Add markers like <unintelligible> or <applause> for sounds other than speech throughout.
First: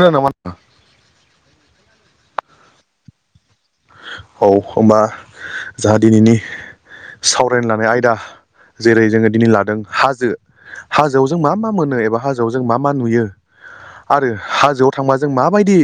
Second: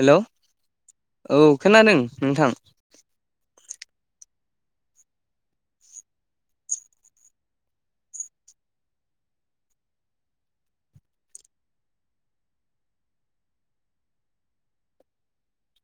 हेल' नामा? औ खोनादों नोंथां औ होमबा जाहा दिनैनि सावरायनो लानाय आयदा जेरै जोङो दिनै लादों हाजो हाजोआव जों मा मा मोनो एबा हाजोआव जों मा मा नुयो आरो हाजोआव थांबा जों माबायदि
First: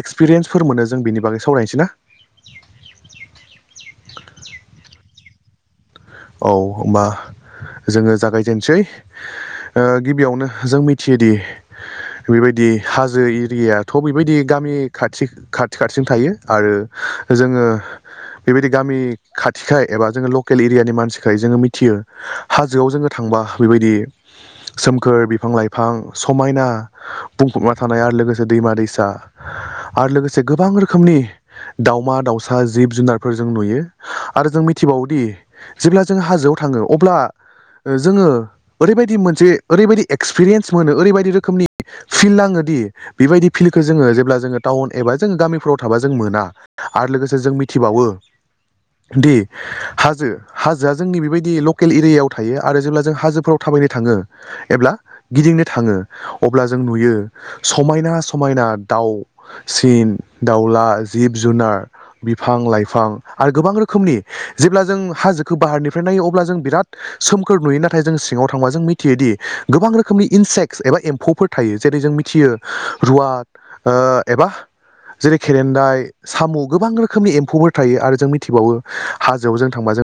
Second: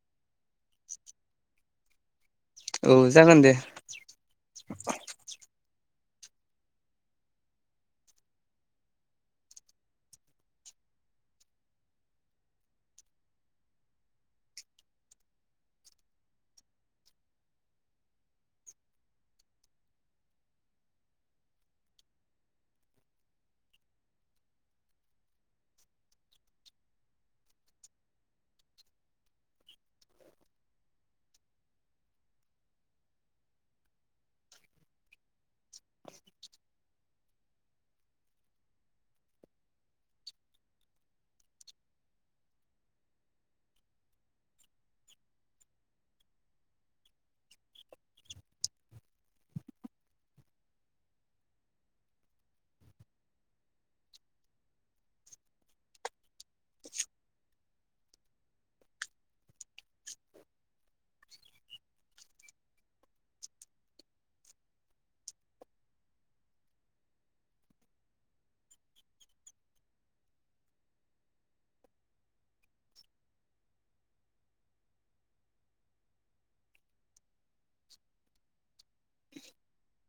एक्सपिरियेन्सफोर मोनो जों बेनि बागै सावरायनोसै ना औ जागोन दे औ होमबा जोङो जागायजेनसै गिबियावनो ओ जों मिथियोदि बेबायदि हाजो एरियाथ' बेबायदि गामि खाथि खाथि खाथिनो थायो आरो जोङो बेबायदि गामि खाथिखाय एबा जोङो लकेल एरियानि मानसि मानसिखाय जोङो मिथियो हाजोआव जोङो थांबा बेबायदि सोमखोर बिफां लाइफां समायना बुंफबना थानाय आरो लोगोसे दैमा दैसा आरो लोगोसे गोबां रोखोमनि दाउमा दाउसा जिब जुनारफोर जों नुयो आरो जों मिथिबावोदि जेब्ला जों हाजोआव थाङो अब्ला जोङो ओरैबादि मोनसे ओरैबादि एक्सपिरियेन्स मोनो ओरैबायदि रोखोमनि फिल नाङो दि बिबायदि फिलखो जोङोबाज गामिफ्राव थाबा जों मोना आरो लोगोसे जों मिथिबावो दि हाजो हाजोआ जोंनि बेबायदि लकेल एरियायाव थायो आरो जेब्ला जों हाजोफ्राव थाबायनो थाङो एब्ला गिदिर दिंनो थाङो अब्ला जों नुयो समायना समायना दाउसिन दाउला जिब-जुनार, बिफां-लाइफां आरो गोबां रोखोमनि जेब्ला जों हाजो खो बाहारनिफ्राय नायो अब्ला जों बिराद सोमखोर नुयो नाथाय जों सिङाव थांबा जों मिथियोदि गोबां रोखोमनि इ सेक्स एबा एमफौफोर थायो जेरै जों मिथियो रुवा ओ एबा जेरै खेरेन्दाय साम' गोबां रोखोमनि एम्फौफोर थायो आरो जों मिथिबावो हाजोआव जों थांबा जों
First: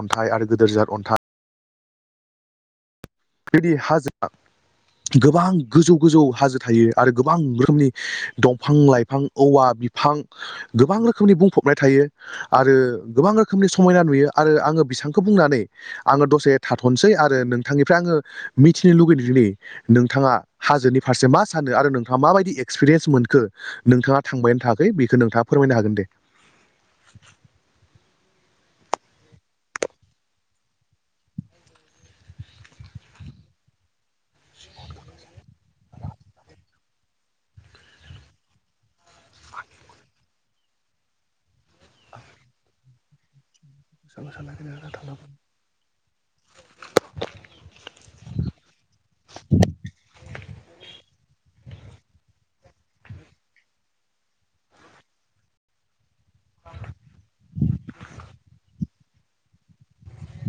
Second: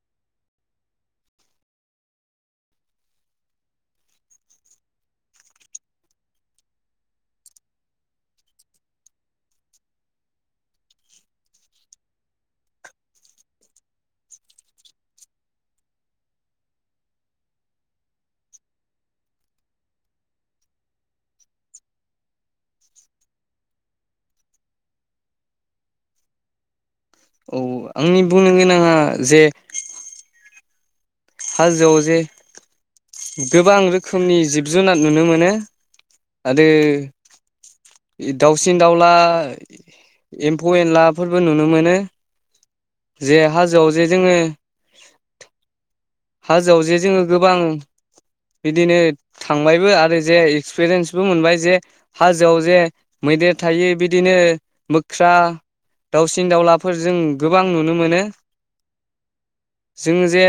अन्थाइ आरो गोदोर जाथ अन्थाइ बिदि हाजो गोबां गोजौ गोजौ हाजो थायो आरो गोबां रोखोमनि दंफां लाइफां औवा बिफां गोबां रोखोमनि बुंफबनाय थायो आरो गोबां रोखोमनि समायना नुयो आरो आं बिसांखो बुंनानै आङो दसे थाथ'नोसै आरो नोंथांनि फ्राय आङो मिथिनो लुगैदोंदि नोंथाङा हाजोनि फारसे मा सानो आरो नोंथाङा माबायदि एक्सपिरि रेस मोनखो नोंथाङा थांबायना थाङाखै बेखौ नोंथाङा फोरमायनो हागोन दे औ आंनि बुंनो गोनाङा जे हाजोआव जे गोबां रोखोम खोमनि जिब जुनार नुनो मोनो आरो दाउसिन दाउला एमफौ एनलाफोरबो नुनो मोनो जे हाज <unintelligible> हाजोआव जे जोङो गोबां बिदिनो थांबायबो आरो जे एक्सपिरियेन्सबो मोनबाय जे हाजोआव जे मैदेर थायो बिदिनो मोख्रा दाउसिन‌ दावलाफोरजों गोबां नुनो मोनो जों जे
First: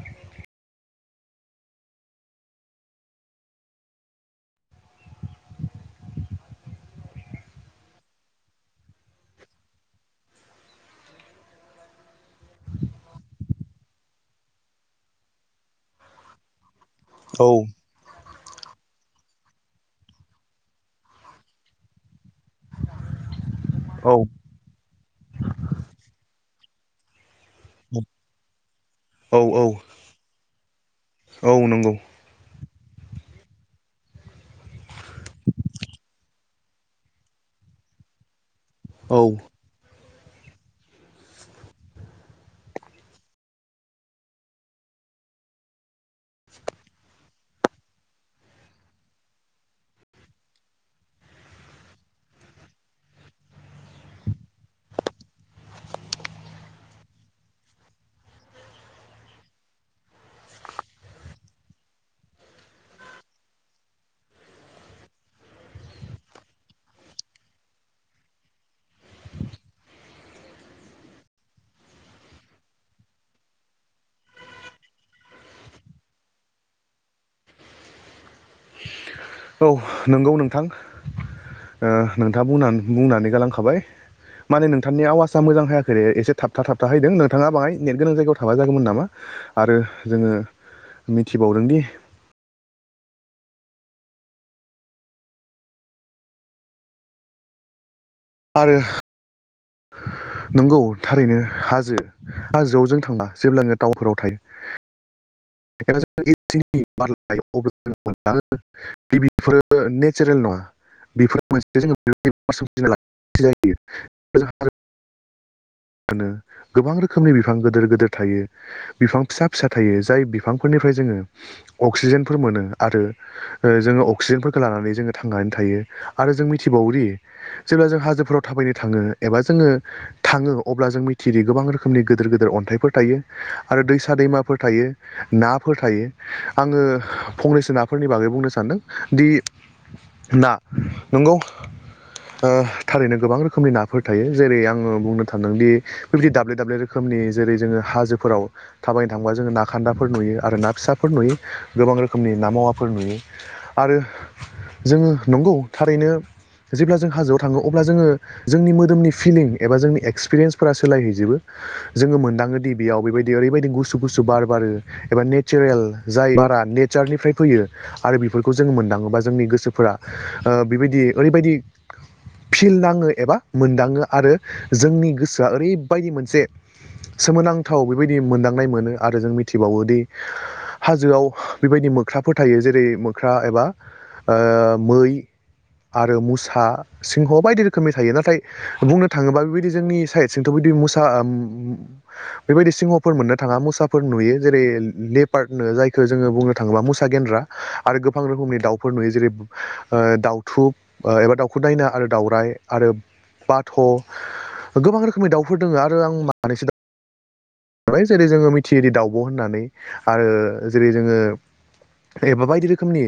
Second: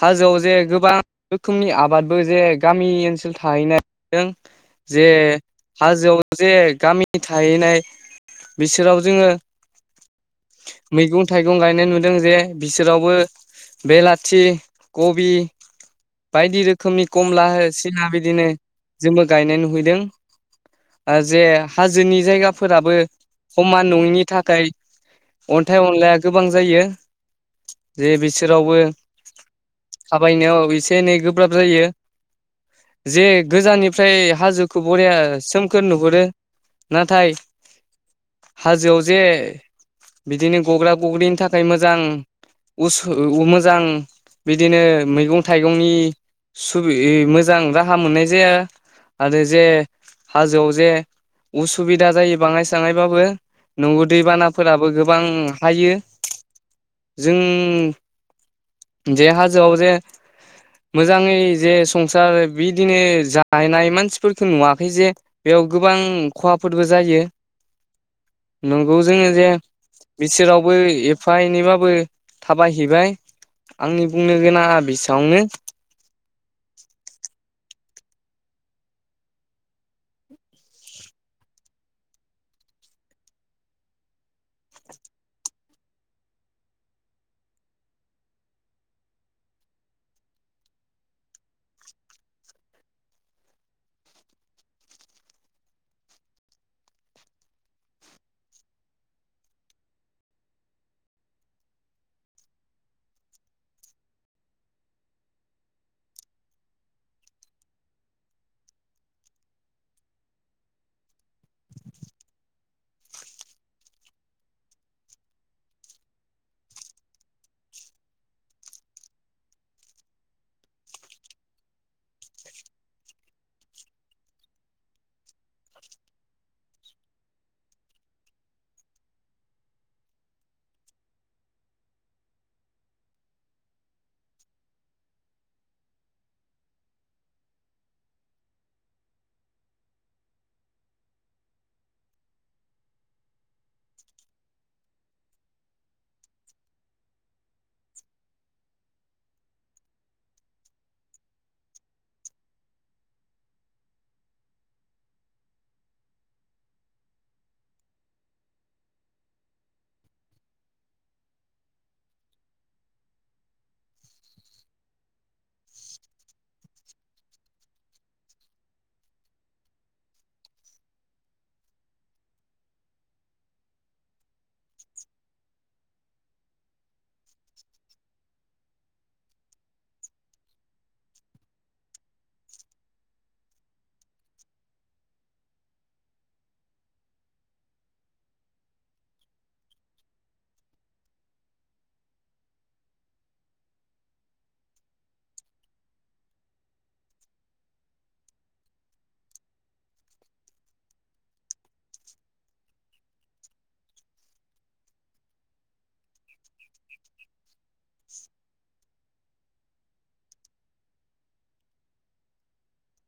हाजोआव जे गोबां रोखोमनि आबादबो जे गामि ओनसोल थाहैनाय दों जे हाजोआव जे गामि थाहैनाय बिसोराव जोङो मैगं थाइगं गायनाय नुदों जे बिसोरावबो बेलाथि थि कबि बायदि रोखोमनि कमला औ हो सिना बिदिनो जोंबो गायनाय नुहैदों ओ जे हाजोनि जायगाफोराबो खमान औ नङिनि थाखाय अन्थाइ अनलाया गोबां जायो जे बिसोरावबो औ औ थाबायनायाव इसे एनै औ गोब्राब जायो नंगौ जे गोजाननिफ्राय हाजोखौ बरिया सोमखोर नुहुरो नाथाय हाजोआव औ जे बिदिनो गग्रा गग्रिनि थाखाय मोजां उसु मोजां बिदिनो मैगं थाइगंनि सुबि मोजां राहा मोननाय जाया आरो जे हाजोआव जे उसुबिदा जायो बाङाय साङायबाबो न'आव दैबानाफोराबो गोबां हायो जों जे हाजोआव जे मोजाङै जे संसार बिदिनो जाहैनाय मानसिफोरखौ नुवाखै जे बे याव गोबां ख'हाफोरबो जायो नंगौ जोङो जे बिसोरावबो एफा एनैबाबो थाबायहैबाय आंनि बुंनो गोनाङा बेसावनो औ नंगौ नोंथां ओ नोंथाङा बुंना बुंनानै गालांखाबाय माने नोंथांनि आवाजा मोजां हायाखैरे एसे थाबथा थाबथा हैदों नोंथाङा बाहाय नेट गोनां जायगायाव थाबा जागौमोन नामा आरो जोङो मिथिबावदोंदि आरो <inaudible> नंगौ थारैनो हाजो हाजोआवजों थांबा जेब्लाङो दाउफोराव थायो <unintelligible> बेफोरो नेचारेल नङा बेफोर मोनसे <unintelligible> जायो मोनो गोबां रोखोमनि बिफां गोदोर गोदोर थायो बिफां फिसा फिसा थायो जाय बिफांफोरनि बेफ्राय जोङो अक्सिजेनफोर मोनो आरो जोङो अक्सिजेनफोरखौ लानानै जोङो थांनानै थायो आरो जों मिथिबावोदि जेब्ला जों हाजोफोराव थाबायनो थाङो एबा जोङो थाङो अब्ला जों मिथियो गोबां रोखोमनि गोदोर गोदोर अन्थाइफोर थायो आरो दैसा दैमाफोर थायो नाफोर फोर थायो आङो फंनैसोनाफोरनि बागै बुंनो सान्दों दि दा नंगौ थारैनो गोबां रोखोमनि नाफोर थायो जेरै आङो बुंनो था थांदोंदि बेबायदि दाब्ले दाब्ले रोखोमनि जेरै जोङो हाजोफोराव थाबायनो थांबा जोङो नाखान्दाफोर नुयो आरो ना फिसाफोर नुयो गोबां रोखोमनि ना मावाफोर नुयो आरो जोङो नंगौ थारैनो जेब्ला जों हाजोआव थाङो अब्ला जोङो जोंनि मोदोमनि फिलिं एबा जोंनि एक्सपिरियेन्सफोरा सोलायहैजोबो जोङो मोनदाङो दि बेयाव बेबायदि ओरैबायदि गुसु गुसु बार बारो <unintelligible> नेचारेल जाय बारा नेचारनिफ्राय फैयो आरो बेफोरखौ जोङो मोनदाङोबा जोंनि गोसोफोरा ओ बेबायदि ओरैबायदि फिल नाङो एबा मोनदाङो आरो बायदि मोनसे सोमोनांथाव बेबायदि मोनदांनाय मोनो आरो जों मिथिबावोदि हाजोआव बेबायदि मोख्राफोर थायो जेरै मोख्रा एबा मै आरो मुसा सिंह बायदि रोखोमनि थायो नाथाय बुंनो थाङोबा बे जोंनि साइड सिंथ' बिदि मुसा बेबायदि सिंहफोर मोननो थाङा मुसाफोर नुयो जेरै लेपार्नो जायखौ जोङो बुंनो थाङोब्ला मुसा गेन्द्रा आरो गोबां रोखोमनि दाउफोर नुयो जेरै ओ दाउथुब एबा दाउखु दायना आरो दाउराय आरो बाथ' गोबां रोखोमनि दाउफोर दोङो आरो आं मानैसो जेरै जोङो मिथियै दाउ दावब होननानै आरो जेरै जोङो एबा बायदि रोखोमनि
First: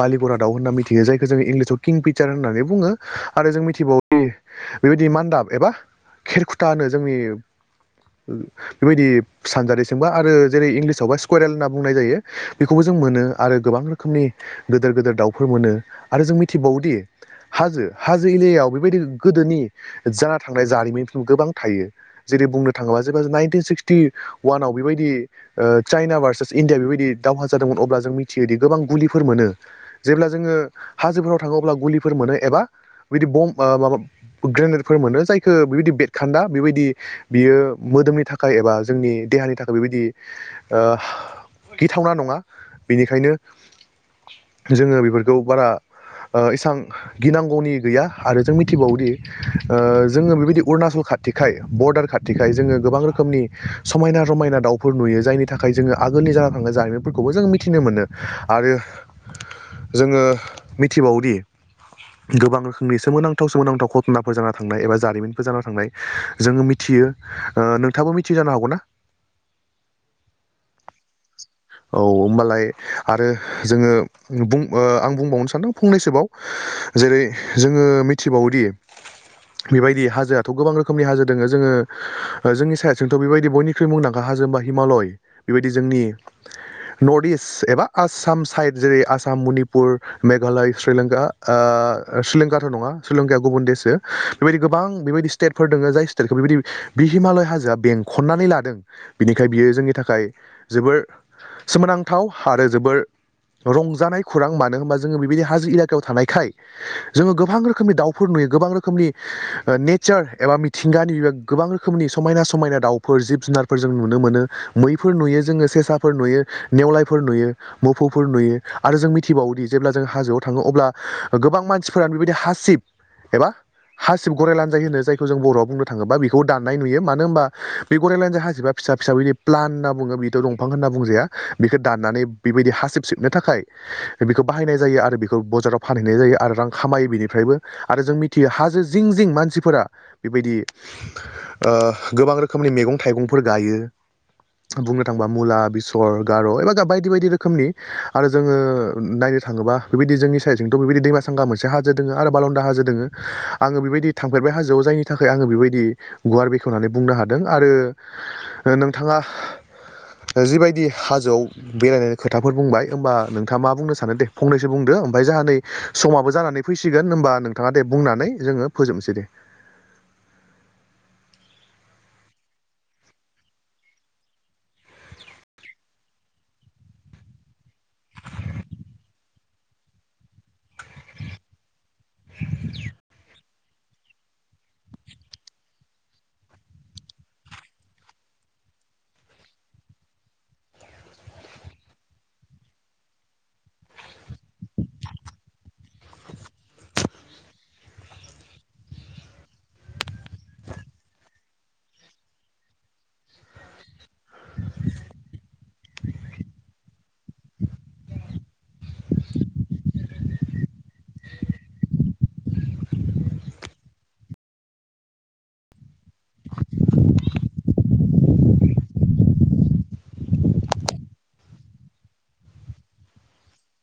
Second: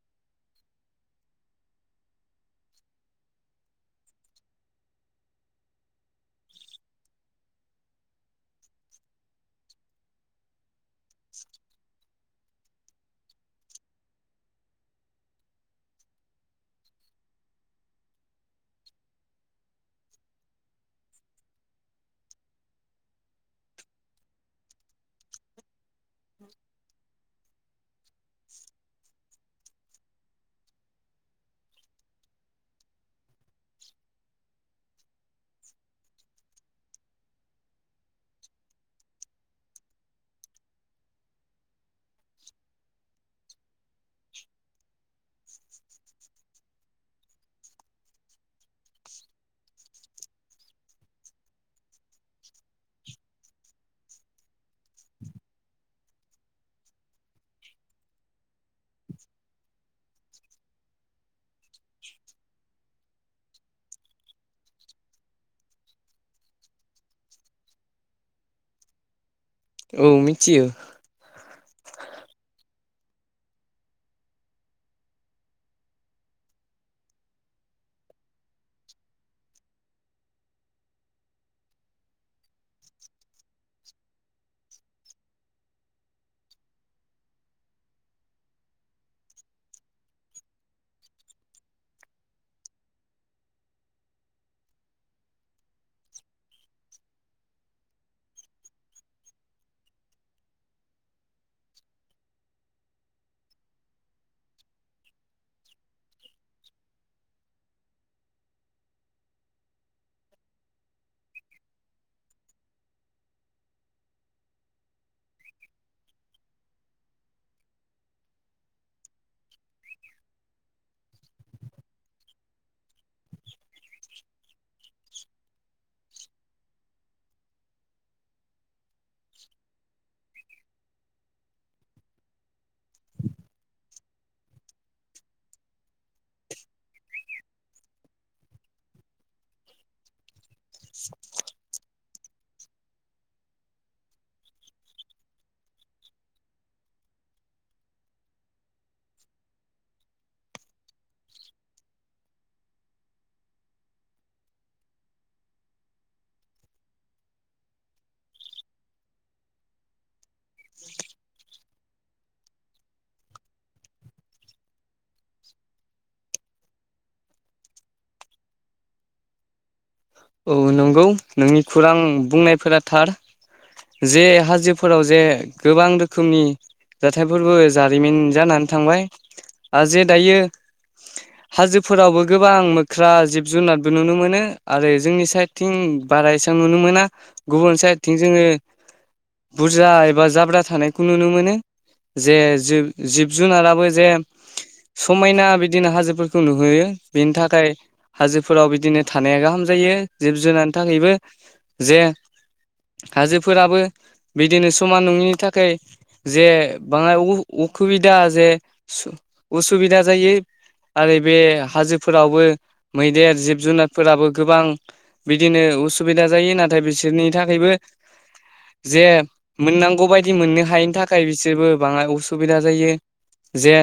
बालिबरा दाउ होनना मिथियो जायखौ जोङो इंलिसाव किं फिचार होननानै बुङो आरो जों मिथिबावो बेबायदि मान्दाब एबा खेरखुथा होनो जोंनि बेबायदि सानजारि सोंबा आरो जेरै इंलिसावबा स्कुरेल होनना बुंनाय जायो बेखौबो जों मोनो आरो गोबां रोखोमनि गोदोर गोेदोर दाउफोर मोनो आरो जों मिथिबावोदि हाजो हाजो एलयायाव बेबायदि गोदोनि जाना था थांनाय जारिमिन गोबां थायो जेरै बुंनो थाङोबा ज नन सिक्टि वानाव बेबायदि चाइना भार्चस इण्डिया बेबायदि दावहा जादोंमोन अब्ला जों मिथियोदि गोबां गुलिफोर मोनो जेब्ला जोङो हाजोफोराव थाङो अब्ला गुलिफोर मोनो मोनो एबा बिदि बम एबा ग्रेनेलफैर मोनो जाय खो बेबायदि बेरखान्दा बेबायदि बियो मोदोमनि थाखाय एबा जोंनि देहानि थाखाय बेबायदि गिथावना नङा बेनिखायनो जोङो बेफोरखौ बारा इसां गिनांगौनि गैया आरो जों मिथिबावोदि जोङो बेबायदि अरुणाचल खाथिखाय बरदार खाथिखाय जोङो गोबां रोखोमनि समायना रमायना दाउफोर नुयो जायनि थाखाय जोङो आगोलनि जाना थांनाय जारिमिनफोरखौबो जों मिथिनो मोनो आरो जोङो मिथिबावोदि गोबां सोमोनांथाव सोमोनांथाव घटनाफोर जानानै थांनाय एबा जारिमिनफोर जाना थांनाय जोङो मिथियो नोंथांआबो मिथियो जानो हागौना औ मिथियो <inaudible> औ होनबालाय आरो जोङो बुं आं बुंबावनो सानदों फंनैसोबाव जेरै जोङो मिथिबावोदि <inaudible> बेबायदि हाजोआथ' गोबां रोखोमनि हाजो दोङो जोङो जोंनि साइडथिंथ' बेबायदि बयनिख्रुइ मुंदांखा होनबा हिमालय बेबायदि जोंनि नर्थ इस्ट एबा आसाम साइड जेरै आसाम मनिपुर मेघालय श्रीलंका ओ <unintelligible> नङा शीलंकाया गुबुन देशसो बेबायदि गोबां बेबायदि स्टेटफोर दङ जाय स्टेटखौ बेबायदि बि हिमालय हाजोआ बेंखननानै लादों बेनिखायनो बे बियो जोंनि थाखाय जोबोर सोमोनांथाव आरो जोबोर रंजानाय खौरां मानो होनबा जोंङो बेबायदि हाजो एलकायाव थानायखाय जोङो गोबां रोखोमनि दाउफोर नु गोबां रोखोमनि <inaudible> नेचार एबा मिथिंगानि बे गोबां रोखोमनि समायना समायना दाउफोर जिब जुनारफोर जों नुनो मोनो मैफोर नुयो जोंङो सेसाफोर नुयो नेवलायफोर नुयो मोफौफोर नुयो आरो जों मिथिबावदि जेब्ला जों हाजोआव थांङो अब्ला गोबां मानसिफोरानो बेबायदि हासिब एबा हासिब गरराय लानजाय होनो जायखौ जों बर'आव बुंनो थांङोबा बेखौ दाननाय नुयो मानो होनबा बे गरराय लानजाय हासिबा फिसा फिसा बिदि प्लान होनना बुंङो बिथ' दंफां होनना बुंजाया बेखौ दाननानै बेबायदि हासिब सिबनो थाखाय बेखौ बाहायनाय जायो आरो बेखौ बाजाराव फानहैनाय जायो आरो रां खामायो बेनिफ्रायबो आरो जों नि थि हाजो जिं जिं मानसिफोरा बेबायदि गोबां रोखोमनि मैगं - थाइगं फोर गायो। बुंनो थांङोबा मुला बेसर गार' एबा बायदि बायदि रोखोमनि आरो जोंङो नाय थांङोबा बेबायदि जोंनि साइडजोंथ' बेदि दैमा सांगा मोन हाजो दंङो आरो बाललदा हाजो दंङो आंङो बेबायदि थांफेरबाय हाजोआव जायनि थाखाय आंङो बेबायदि गुवार बेखेवनानै बुंनो हादों आरो नोंथांङा <inaudible> जिबायदि हाजोआव बेरायनायनि खोथाफोर बुंबाय होमबा नोंथाङा मा बुंनो सानो दे फंनैसो बुंदों ओमाय जाह नानि समाबो जानानै फैसिगोन होमबा नोंथांङा दे बुंनानै जोंङो फोजोबनोसै दे औ नंगौ नोंनि खौरां बुंनायफोरा थार जे हाजोफोराव जे गोबां रोखोमनि जाथायफोरबो जारिमिन जानानै थांबाय आरो जे दायो हाजो फोरावबो गोबां मोख्रा जिब जुनारबो नुनो मोनो आरो जोंनि साइडथिं बारा एसेबां नुनो मोना गुबुन साइडथिं जोंङो बुरजा एबा जाब्रा थानायखौ नुनो मोनो जे जिब जुनाराबो जे समायना बिदिनो हाजोफोरखौ नुहोयो बेनि थाखाय हाजोफोराव बिदिनो थानाया गाहाम जायो जिब जुनारनि थाखायबो जे हाजोफोराबो बिदिनो समान नंङाबा थाखाय जे बाङाय उसुबिदा जे असुबिदा जायो आरो बे हाजोफोरावबो मैदेर जिब जुनारफोराबो गोबां बिदिनो उसुबिदा जायो नाथाय बिसोरनि थाखायबो जे मोननांगौ बायदि मोननो हायिनि थाखाय बिसोरबो बांङाय उसुबिदा जायो। जे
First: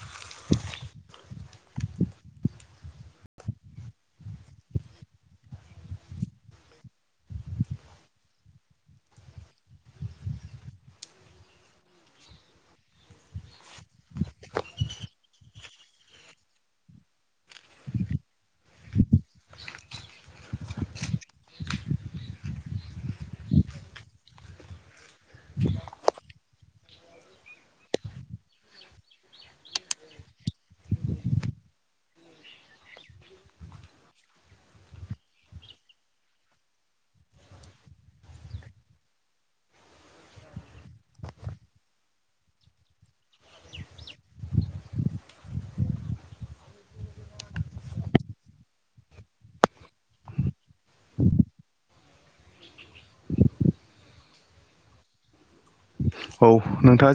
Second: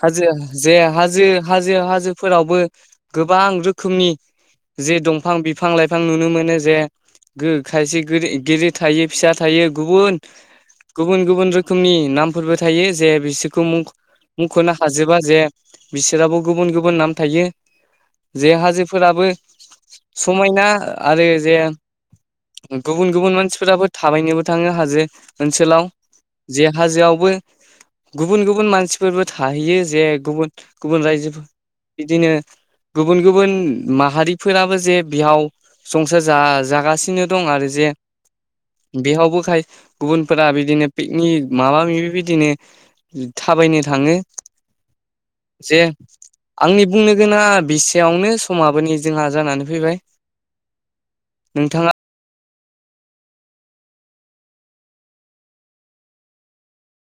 हाजो जे हाजो हाजो हाजोफोरावबो गोबां रोखोम रोखोमनि जे दंफां बिफां लाइफां नुनो मोनो जे खायसे गेरि थायो फिसा थायो गुबुन गुबुन गुबुन रोखोमनि नामफोरबो थायो जे बिसोरखौ मुं मख'नो हाजोबा जे बिसोराबो गुबुन गुबुन नाम थायो। जे हाजोफोराबो समायना आरो जे गुबुन गुबुन मानसिफोराबो थाबायनोबो थांङो हाजो ओनसोलाव जे हाजोआवबो गुबुन गुबुन मानसिफोरबो थाहैयो जे गुबुन गुबुन रायजोफोर बिदि दिनो गुबुन गुबुन माहारिफोराबो जे बिहाव संसार जा जागासिनो दं आरो जे। <inaudible> बेयावबो गुबुनफोरा बिदिनो पिकनिक माबा माबि बिदिनो। थाबायनो थांङो जे आंनि बुंनो गोनां। बेसेयावनो समाबो जोंहा जानानै फैबाय नोंथाङा। औ नोंथाङा।